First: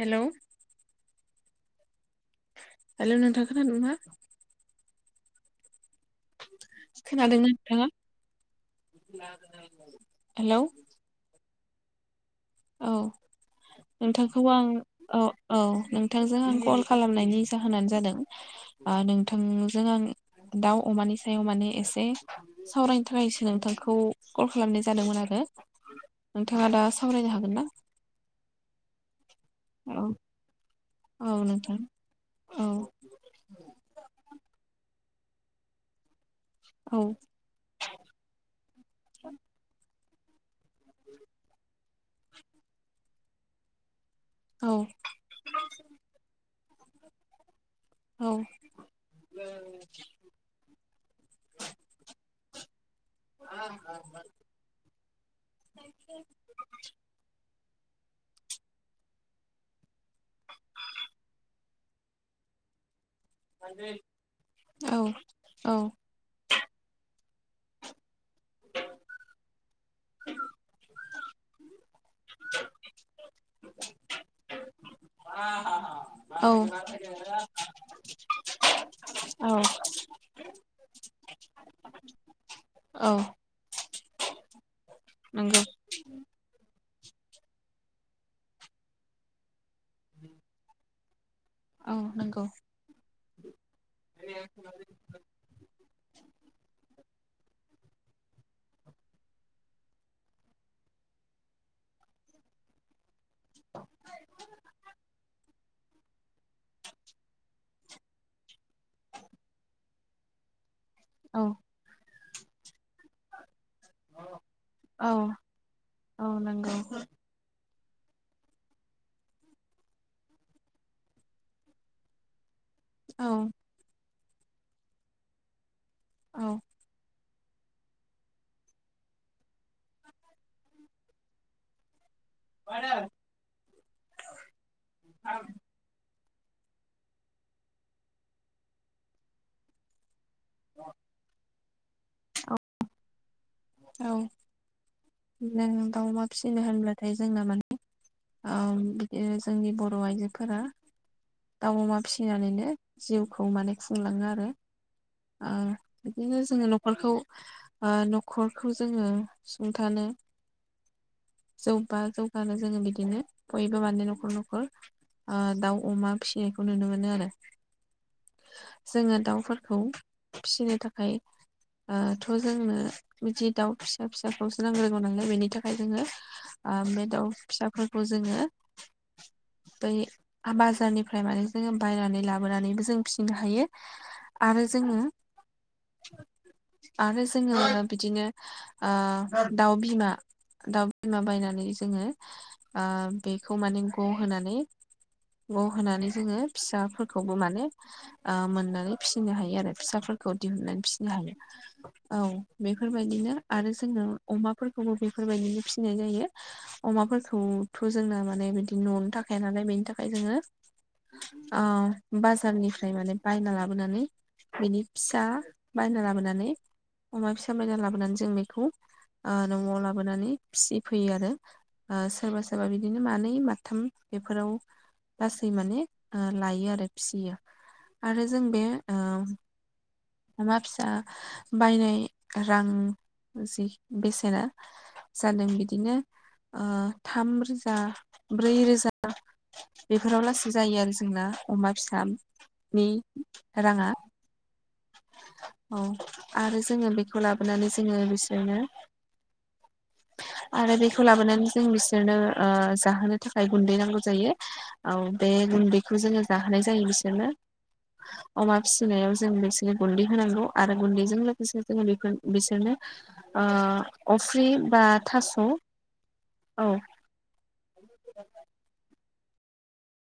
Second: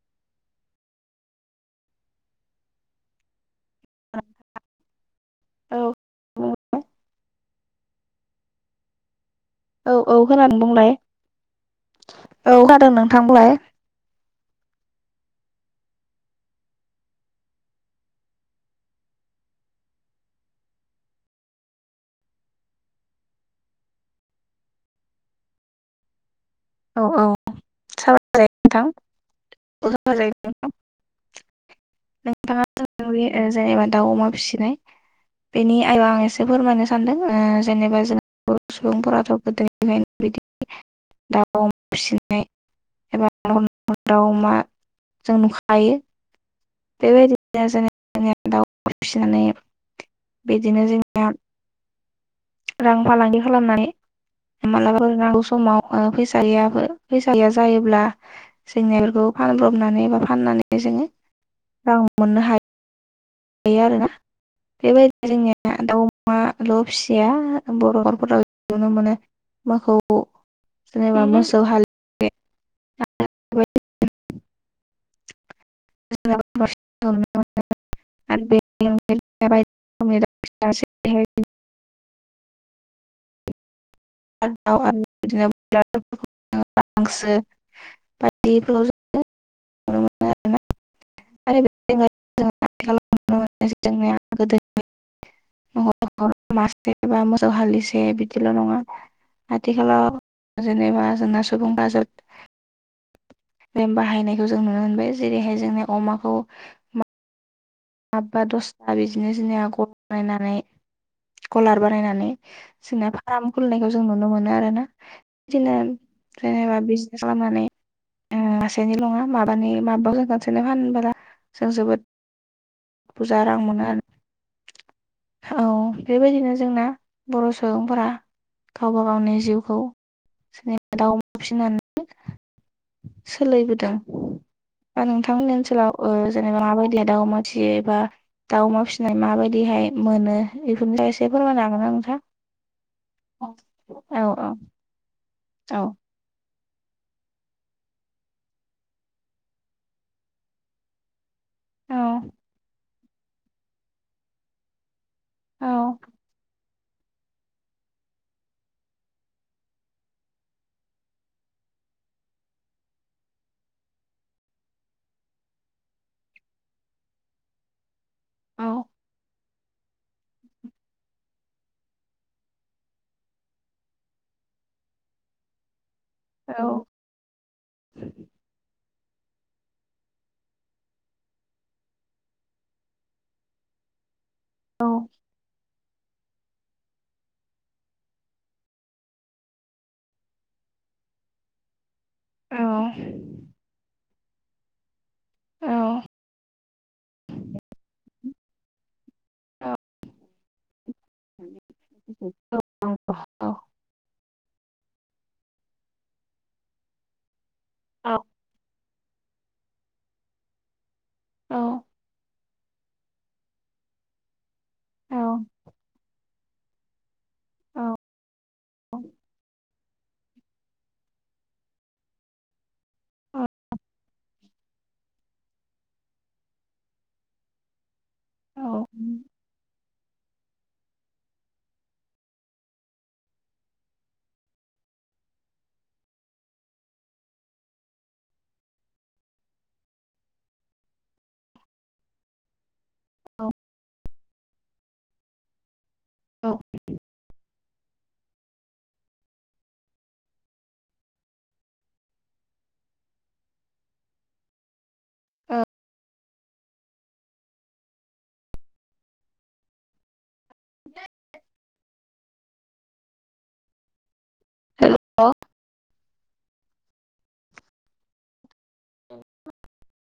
हेल' hello नोंथां खोनादों ना? औ। खोनादों ना नोंथाङा? औ औ हेलौ खोनादों बुंलाय। औ औ खोनादों नोंथां बुंलाय नोंथांखौ आं औ औ नोंथांजों आं कल खालामनायनि जाहोनानो जादों नोंथांजों आं दाउ अमानि सायाव माने एसे सावरायनो थाखायसो नोंथांखौ कल खालामनाय जादोंमोन आरो नोंथाङा दा औ औ सावरायनो हागोन ना साय जायो नोंथां औ साव जायो। [inaudible] औ नोंथां। नोंथाङा औ स [inaudible] जेनेबा दाउ अमा फिसिनाय बेनि आय आं ए [inaudible] फोरमायनो औ सानदों जेनेबा जों बर' सुबुंफोराथ' गोदोनिफायनो बिदि दाउ अमा फिसिनाय एबा दाउ अमा [unintelligible] औ‌। जों नुखायो। बेबायदि [unintelligible] औ दाउ अमा फिसिनानै बिदिनो जोंना रां फालांगि खालामनानै माबलाबा नांगौ समाव फैसा गैया फैसा गैया जायोब्ला सेनेलखौ फानब्रबनानै बा फाननानै जोङो रां मोननो हायो। ए आरोना बेबायदि औ जोंनिया दाउ अ माल' फिसिया बर'फोराव नुनो मोनो मोखौ जेनेबा मोसौ हाल मा [unintelligible] [unintelligible] आरो बे [unintelligible] औ। द नंगौ आरो बिदिनो हांसो बायदिाव [unintelligible] [unintelligible] आरो औ नंगौ। आथिखालाव नुनो मोनो न मासे बा मोसौ हालिसे बिदिल' नङा? आथिखालाव जेनेबा जोंना सुबुंफ्रा जोब नेम बाहायनायखौ जों नुनो मोनो बे जेरैहाय जोंनि अमाखौ माबबा दसथा बिदिनो जोंनिया गथा बायनानै औ। कुलार बानायनानै सोंनाय फाराम खुलिनायखौ जों नुनो मोनो आरोना औ बिदिनो औ नंगौ जेनेबा बिजेनेस खालामनानै मासेनिल' नङा माबानि माबाबो जों खसेनो फानबोला जों जोबोद औ बुरजा रां मोनो आरो औ बेबायदिनो औ जोंना बर' सुबुंफोरा गावबा गावनि जिउखौ जेनेबा दाव फिनानैबो सोलिबोदों दा नोंथांमोननि ओनसोलाव ओ जेनेबा माबायदि दाउ अमा फिसियोबा दाव अमा फिसिनाय माबायदिहाय मोनो बेफोरनि फाय फोरमायनो हागोन नोंथां औ औ द औ दाव म [unintelligible] फिसिनो होनब्लाथाय जोंना माने औ बिदि जोंनि बर' आइजोफोरा दाउ अमा फिनानैनो जिउखौ माने खुंलाङो आरो ओ औ बिदिनो जोंङो न'खरखौ ओ न'खरखौ जोंङो सुं थानो जौबा जौगानो जोङो बिदिनो बयबो माने न'खर न'खर ओ दाउ अमा फिनायखौ नुनो मोनो आरो औ जोङो दाउफोरखौ फिनो थाखाय ओ थ' जोंनो बिदि दाउ फिसा फिसा खौसो नांग्रोंगौ नोंलाय बेनि थाखाय जोङो औ ओ बे दाउ फिसाफोरखौ जोङो बै आमबाजारनिफ्राय माने जोङो बायनानै लाबोनानैबो जों फिसिनो हायो आरो औ जोंङो आरो जोङो बिदिनो ओ दाउ बिमा दाउ बिमा बायनानै जोंङो आ बे बेखौ माने ग होनानै ग औ होनानै जोङो फिसाफोरखौबो माने ओ मोननो फिसिनो हायो आरो फिसाफोरखौ दिहुनानै फिसिनो औ बेफोरबायदिनो आरो जोंनो अमाफोरखौबो बेफोरबायदिनो फिसिनाय जायो अमाफोरखौथ' जोंना माने बिदि न'आवनो थाखाया नालाय बेनि थाखाय जोङो औ ओ बाज बाजारनिफ्राय माने बायना लाबोनानै बिनि फिसा बायना लाबोनानै अमा फिसा बायना लाबोनानै जों बेखौ औ ओ न'आव लाबोनानै फिसिफैयो आरो ओ सोरबा सोरबा बिदिनो मानै माथाम बेफोराव लासै माने ओ लायो आरो फियो आरो जों बे औ ओ अमा फिसा बायनाय रां जि बेसेना जादों बिदिनो ओ थाम रोजा ब्रै रोजा बेफोराव लासै जायो आरो जोंना अमा फिसानि राङा औ औ आरो जोंङो बेखौ लाबोनानै जोङो बिसोरनो आरो बेखौ लाबोनानै जों बिसोरनो ओ जाहोनो थाखाय गुन्दै नांगौ जायो औ बे गुन्दैखौ जोङो जाहोनाय जायो बिसोरनो अमा फिसिनायाव जों बिसि नों गुन्दै होनांगौ आरो गुन्दैजों लोगोसे जोङो बेफोर बिसोरनो ओ अफ्रि बा थास' हेल' औ [inaudible]